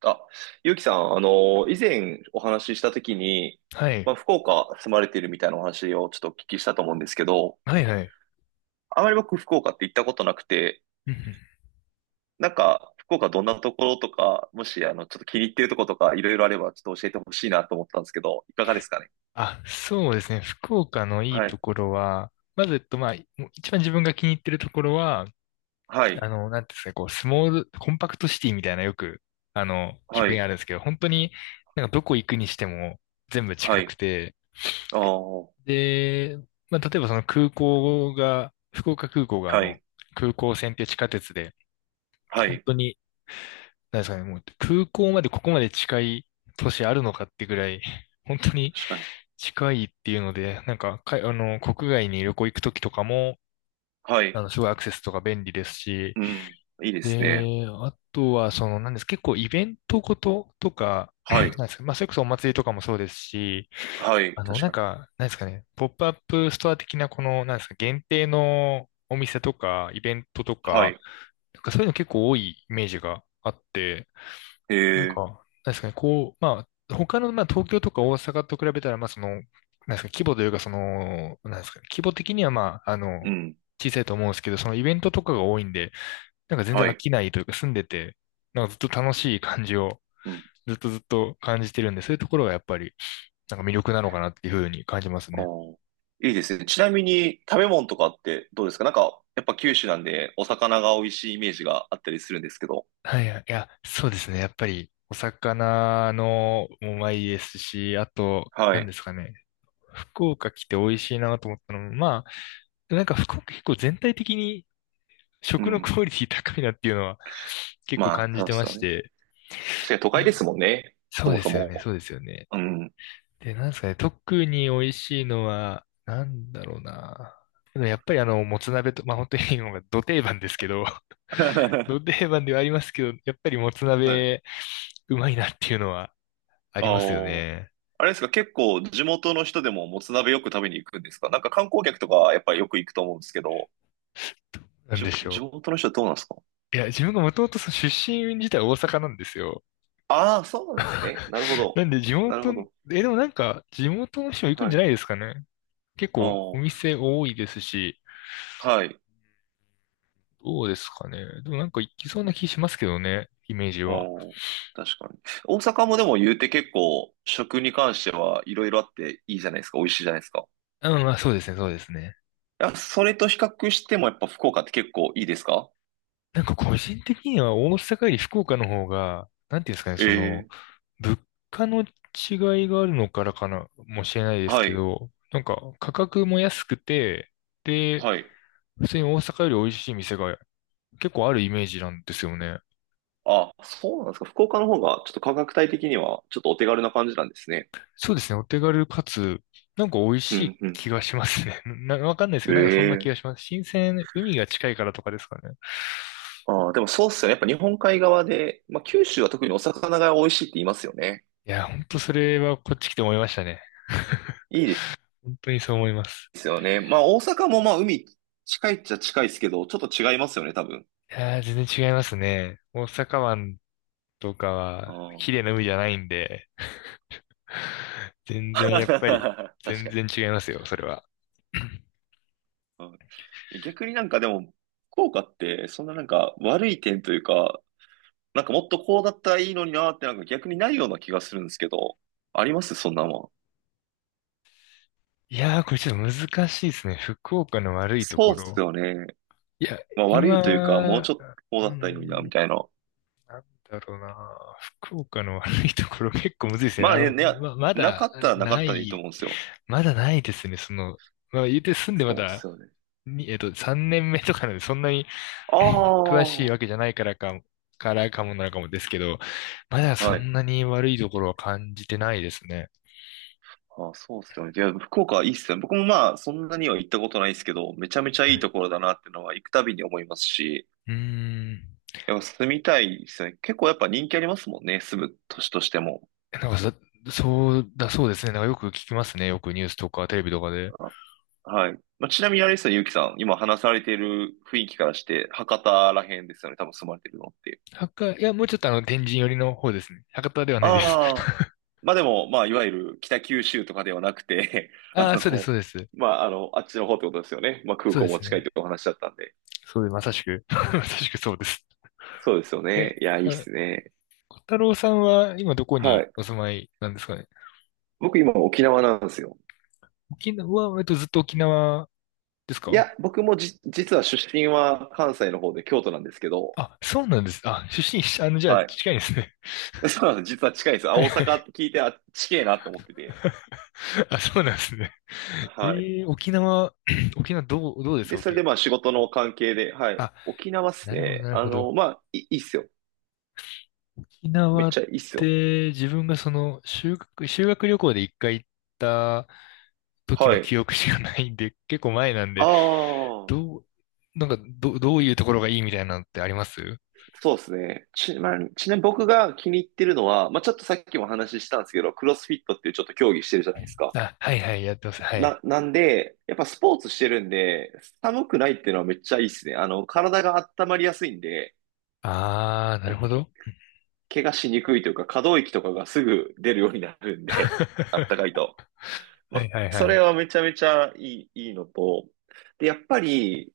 あ、ゆうきさん、以前お話ししたときに、はい。福岡住まれているみたいなお話をちょっとお聞きしたと思うんですけど、はいはい。あまり僕福岡って行ったことなくて、うんうん。福岡どんなところとか、もし、ちょっと気に入ってるところとか、いろいろあれば、ちょっと教えてほしいなと思ったんですけど、いかがですかね。あ、そうですね。福岡のいいはとい、ころは、まず、まあ、もう一番自分が気に入ってるところは、はい、あの、なんていうんですかね、こう、スモール、コンパクトシティみたいなよく、あの、表は現あい、るんですけど、本当になんかどこ行くにしても全部は近くい、て、ああ、はで、まあ、例えばその空港が、福岡空港があの、い、空港線っていう地下鉄で、は本い、当に、なんですかね、もう空港までここまで近い都市あるのかってぐらい、本当に確かに。近いっていうので、なんか、あの、国外に旅行行くときとかも、はあい、の、すごいアクセスとか便利ですし、うん、いいですね。で、あとは、その、なんです、結構イベントごととか、はい、なんですか、まあ、それこそお祭りとかもそうですし、はい、あの、確なんかに。か、なんですかね、ポップアップストア的な、この、なんですか、限定のお店とか、イベントとはか、い、なんかそういうの結構多いイメージがあって、へなんえ、か、確かにこう、まあ、他の、まあ、東京とか大阪と比べたら、まあ、その、なんですか、規模というか、その、なんですか、規模的には、まあ、あうの、ん、小さいと思うんですけど、そのイベントとかが多いんで、なんか全は然飽い。きないというか、住んでて、なんかずっと楽しい感じを、うん、ずっとずっと感じてるんで、そういうところがやっぱり、なんか魅力なのかなっていうふうに感じますあね。ー、いいですね。ちなみに食べ物とかってどうですか？なんか、やっぱ九州なんでお魚が美味しいイメージがあったりするんですけど。はいはい、いや、そうですね。やっぱり、お魚のもうまいですし、あと、は何でい。すかね。福岡来て美味しいなと思ったのも、まあ、なんか福岡結構全体的にう食のん。クオリティ高いなっていうのは結構まあ、感じそうてでますよしね。て。確かに都う会でん。すもんね。そそうもでそすよね、も。そうですよね。うん。で、なんですかね、特に美味しいのは、なんだろうな。でもやっぱりあの、もつ鍋と、まあ本当に今がど定番ですけど、ど 定番ではありますけど、やっぱりもつはい。鍋、うまいなっていうのはあありますよあ、ね。あれですか、結構地元の人でももつ鍋よく食べに行くんですか？なんか観光客とかやっぱりよく行くと思うんですけど、なんでし地ょ元の人はどうなんですか？う。いや、自分がもともとその出身自体大阪なんですよ。ああ、そうなんですね。なるほなど。んで地なる元、ほど。え、でもなんか、地元の人も行くんはじい。ゃないですかね。結あ構おあ、店多いですし、はい。どうですかね。でもなんか行きそうな気しますけどね、イメージうは。ん、確かに。大阪もでも言うて結構食に関してはいろいろあっていいじゃないですか。美味しいじゃないですか。うん、まあそうですね、そうですね。いや、それと比較してもやっぱ福岡って結構いいですか？なんか個人的には大阪より福岡の方が、なんていうんですかね、その、ええ、物価の違いがあるのからかな、もしれないですはけい、ど、なんか価格も安くて、で、はい。普通に大阪より美味しい店が結構あるイメージなんですよね。あ、そうなんですか。福岡の方がちょっと価格帯的にはちょっとお手軽な感じなんですね。そうですね。お手軽かつ、なんか美味うしん、いうん。気がしますね。わかんないですけど、なんかそんな気えがえ、します。新鮮、海が近いからとかですかね。ああ、でもそうっすよね。やっぱ日本海側で、まあ九州は特にお魚が美味しいって言いますよね。いや、ほんとそれはこっち来て思いましたね。いいで本当にそう思います。すよね。まあ大阪もまあ海近いっちゃ近いですけど、ちょっと違いますよね、多分。いやー、全然違いますね。大阪湾とかあは綺麗あ。な海じゃないんで、全 然やっ確ぱり、全かに。然違いますよ、それは。うん、逆になんかでも、効果ってそんななんか悪い点というか、なんかもっとこうだったらいいのになーってなんか逆にないような気がするんですけど、ありますそんなもん。いやー、これちょっと難しいですね。福岡の悪いとそこうっすろ。よね。いや、まあ悪いというか、もう今、ちょっとこううだったらいいのにな、ん、みたいな。なんだろうな。福岡の悪いところ結構むずいですね。まああね、の、ね、なかったらなかなったでいいとい、思うんですよ。まだないですね。その、まあ、言うて住んでまそうっだ、すよね。にえっと、3年目とかなんで、そんなに ああ、詳しいはわけじゃないからか、もなのかもですけど、まだそんい。なに悪いところは感じてないですね。ああ、そうっすよね。いや、福岡いいっすよね。僕もまあ、そんなには行ったことないですけど、めちゃめちゃはいいい。ところだなっていうのは行くたびに思いますし、うーん。いや、住みたいですよね。結構やっぱ人気ありますもんね。住む都市としても。なんかそうだ、そうですね。なんかよく聞きますね。よくニュースとかテレビとかで。あ、はい。まあ、ちなみにあれですよね、ゆうきさん。今話されている雰囲気からして、博多ら辺ですよね。多分住まれてるのって。博多、いや、もうちょっとあの、天神寄りの方ですね。博多ではないです。ああ。まあでも、まあ、いわゆる北九州とかではなくて、あああ、そうです、その、うです。まあ、あっちの方ってことですよね。まあ、空そう港でもす近いっね。てお話だったんで。そうです。まさしく。まさしくそうです。そうですよえ、ね。いや、いいっあ、すね。小太郎さんは今どこはにい。お住まいなんですかね。僕今沖縄なんですよ。沖縄は、ずっと沖縄ですいか？や、僕もじ、実は出身は関西の方で京都なんですけど、あ、そうなんです。あ、出身、あの、じゃあ、はい。近いですね。そうなの、実は近いんです。あ、はい大は阪っい。て聞いて、あ、近えなと思ってて。あ、そうなんですね。はい。沖縄、沖縄どう、どうですで、それでまあ仕事の関係で、はい。あ、沖縄っすなるほど、ね。なるほど。まあ、いいっすよ。沖めっ縄っちゃいいっすよ。て自分がその修学旅行で一回行った時はのい。記憶しかないんで、結構前なんあで、あ、どう、なんかどういうところがいいみたいなのってあります？そうですね。まあ、ちなみに僕が気に入ってるのは、まあ、ちょっとさっきもお話ししたんですけど、クロスフィットっていうちょっと競技してるじゃないですか。あ、はいはい、やってます。はい。なんで、やっぱスポーツしてるんで、寒くないっていうのはめっちゃいいっすね。体が温まりやすいんで、あー、なるほど。怪我しにくいというか、可動域とかがすぐ出るようになるんで、あったかい と。まはいあ、はいそはれはい。めちゃめちゃいい、いいのと、で、やっぱり、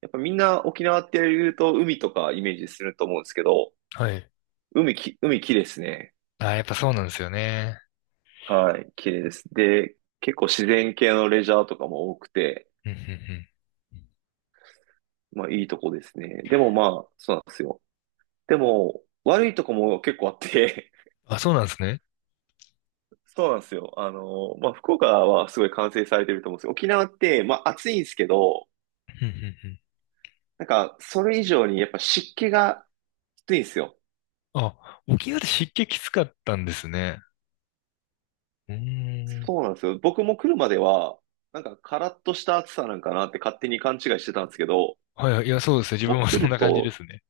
やっぱみんな沖縄って言うと海とかイメージすると思うんですけど、はい。海綺麗ですね。あー、やっぱそうなんですよね。はい、綺麗です。で、結構自然系のレジャーとかも多くて、うんうんまあいいとこですね。でもまあ、そうなんですよ。でも、悪いとこも結構あって、うん。あ、そうなんですね。そうなんですよ。まあ、福岡はすごい完成されてると思うんですよ。沖縄って、まあ、暑いんですけど、うんうんなんか、それ以上にやっぱ湿気がきついんですよ。うん。あ、沖縄って湿気きつかったんですね。うーん。そうなんですよ。僕も来るまでは、なんか、カラッとした暑さなんかなって勝手に勘違いしてたんですけど、はいはい、いや、そうですね。自も分うも来そんるな感じでと、すね。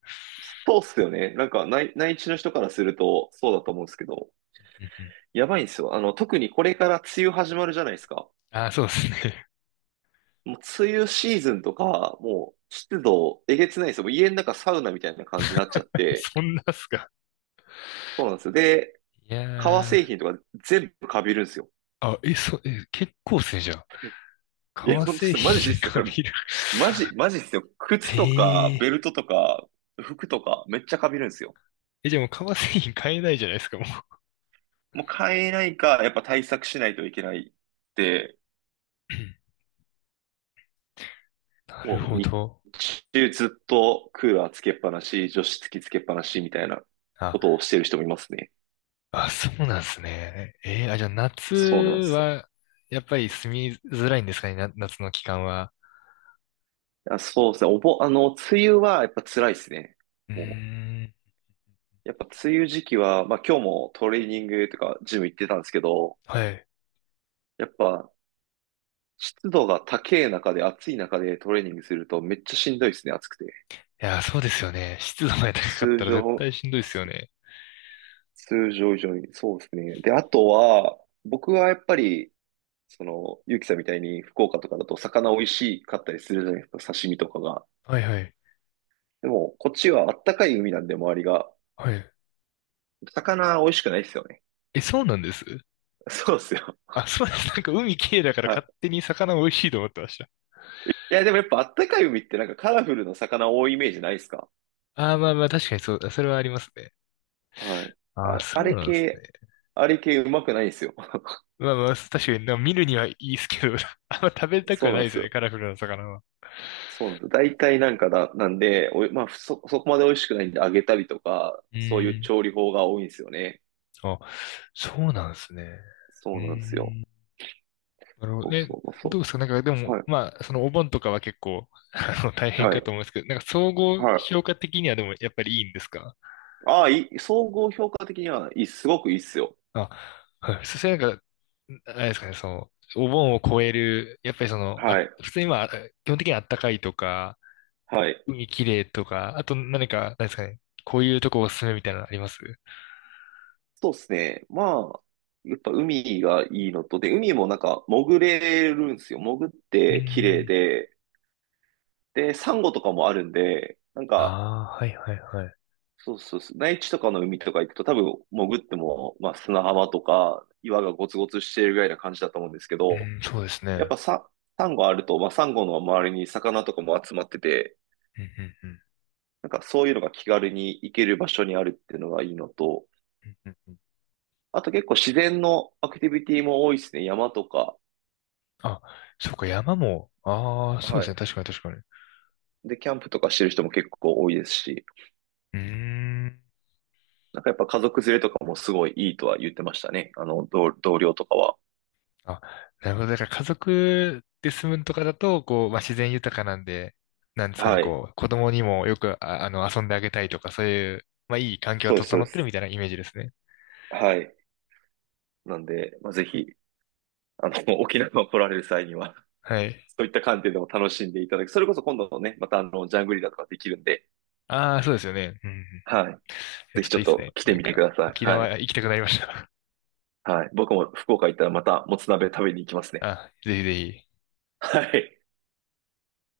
そうっすよね。なんか内地の人からすると、そうだと思うんですけど、うんうん。やばいんですよ。特にこれから梅雨始まるじゃないですか。あー、そうですね。もう、梅雨シーズンとか、もう、湿度、えげつないですよ。もう家の中サウナみたいな感じになっちゃっ て、そんなっすか。そうなんですよ。で、いや革製ー、品とか全部カビるんですよ。あ、え、え、結構っすね、じゃあ。いや、革ほんとっ製す、マジっ品すよ。がこれ、見る。マジ、マジっすよ。靴とか、ベルええトとか、服とか、めっちゃかびるんですよ。え、じゃあもう革製品買えないじゃないですか、もう。もう買えないか、やっぱ対策しないといけないって、なるもうほ日ど。中ずっとクーラーつけっぱなし、除湿機つけっぱなしみたいなことあ、をしてる人もいますね。あ、そうなんですね。あ、じゃあ夏そうなんです。は、やっぱり住みづらいんですかね、夏の期間は。あ、そうですね。おぼ、あの、梅雨はやっぱ辛いですね。うーもん、う、やっぱ梅雨時期は、まあ今日もトレーニングとかジム行ってたんですけど、はい。やっぱ、湿度が高い中で、暑い中でトレーニングするとめっちゃしんどいですね、暑くて。いや、そうですよね。湿度が高かっ通たら絶常、対しんどいですつよね。通常以上に、そうですね。で、あとは、僕はやっぱり、その、ゆうきさんみたいに福岡とかだと魚美味しかったりするじゃないですか、刺身とかが。はいはい。でも、こっちはあったかい海なんで、周りが。はい。魚美味しくないですよね。え、そうなんです？ そうですよ。あ、そうです。なんか海綺麗だからはい。勝手に魚美味しいと思ってました。いや、でもやっぱあったかい海ってなんかカラフルな魚多いイメージないですか？ああ、まあまあ確かにそうだ。それはありますね。はい。ああ、あ、そうなんですね。あれ系うまくないんですよ。まあまあ、確かになんか見るにはいいですけど、あんま食べたくそはうななんいでですすよね、よ。カラフルな魚は。そうなんですよ。大体なんかだ、なんで、おい、まあ、そこまで美味しくないんで揚げたりとか、うそういうーん。調理法が多いんですよね。あ、そうなんですね。うそうなんですよ。ーん。なるほそど。うえ、そう、どそうですかなんかでう。も、はい、まあ、そのお盆とかは結構、あの、大変はかい、と思うんですけど、なんか総合はい。評価的にはでもやっぱりいいんですか？ああ、いい、総合評価的には、いい、すごくいいっすよ。あ、はい。それなんか、あれですかね、その、お盆を超える、やっぱりその、あ、はい、普通にまあ、基本的にあったかいとか、はい。海きれいとか、あと何か、何ですかね、こういうとこおすすめみたいなのあります？うそうですね。まあ、やっぱ海がいいのと、で、海もなんか潜れるんですよ。潜っーて綺麗ん。で、で、サンゴとかもあるんで、なんか、ああ、はいはいはい。そうそうそう。内地とかの海とか行くと多分潜っても、まあ、砂浜とか岩がゴツゴツしているぐらいな感じだと思うんですけうど、ん、そうですね。やっぱうサ、サンゴあると、まあ、サンゴの周りに魚とかも集まってて、ん、うん、うん。なんかそういうのが気軽に行ける場所にあるっていうのがいいのと、うんうんうん。あと結構自然のアクティビティも多いですね。山とか、あ、そうか、山も、ああ、そうではすね、い。確かに確かに。うで、キャンプとかしてる人も結構多いですし、ーん。なんかやっぱ家族連れとかもすごいいいとは言ってましたね。あの、同僚とかは。あ、なるほど。だから家族で住むとかだと、こう、まあ、自然豊かなんで、なんですかね、はい。こう、子供にもよく、あ、あの、遊んであげたいとか、そういう、まあ、いい環境がそうです、そ整うっでてるす。みたいなイメージですね。はい。なんで、まあ、ぜひ沖縄に来られる際には、はい。そういった観点でも楽しんでいただき、それこそ今度のね、またあの、ジャングリラとかできるんで、ああ、そうですよね。うんうん。いはい。や、ぜちょっひちとょいっいですとね。来なてんみてか、くださ沖い。はい。縄行きたくなりました。はい。僕も福岡行ったらまたもつ鍋食べに行きます ね。あ、ぜひぜひ。はい。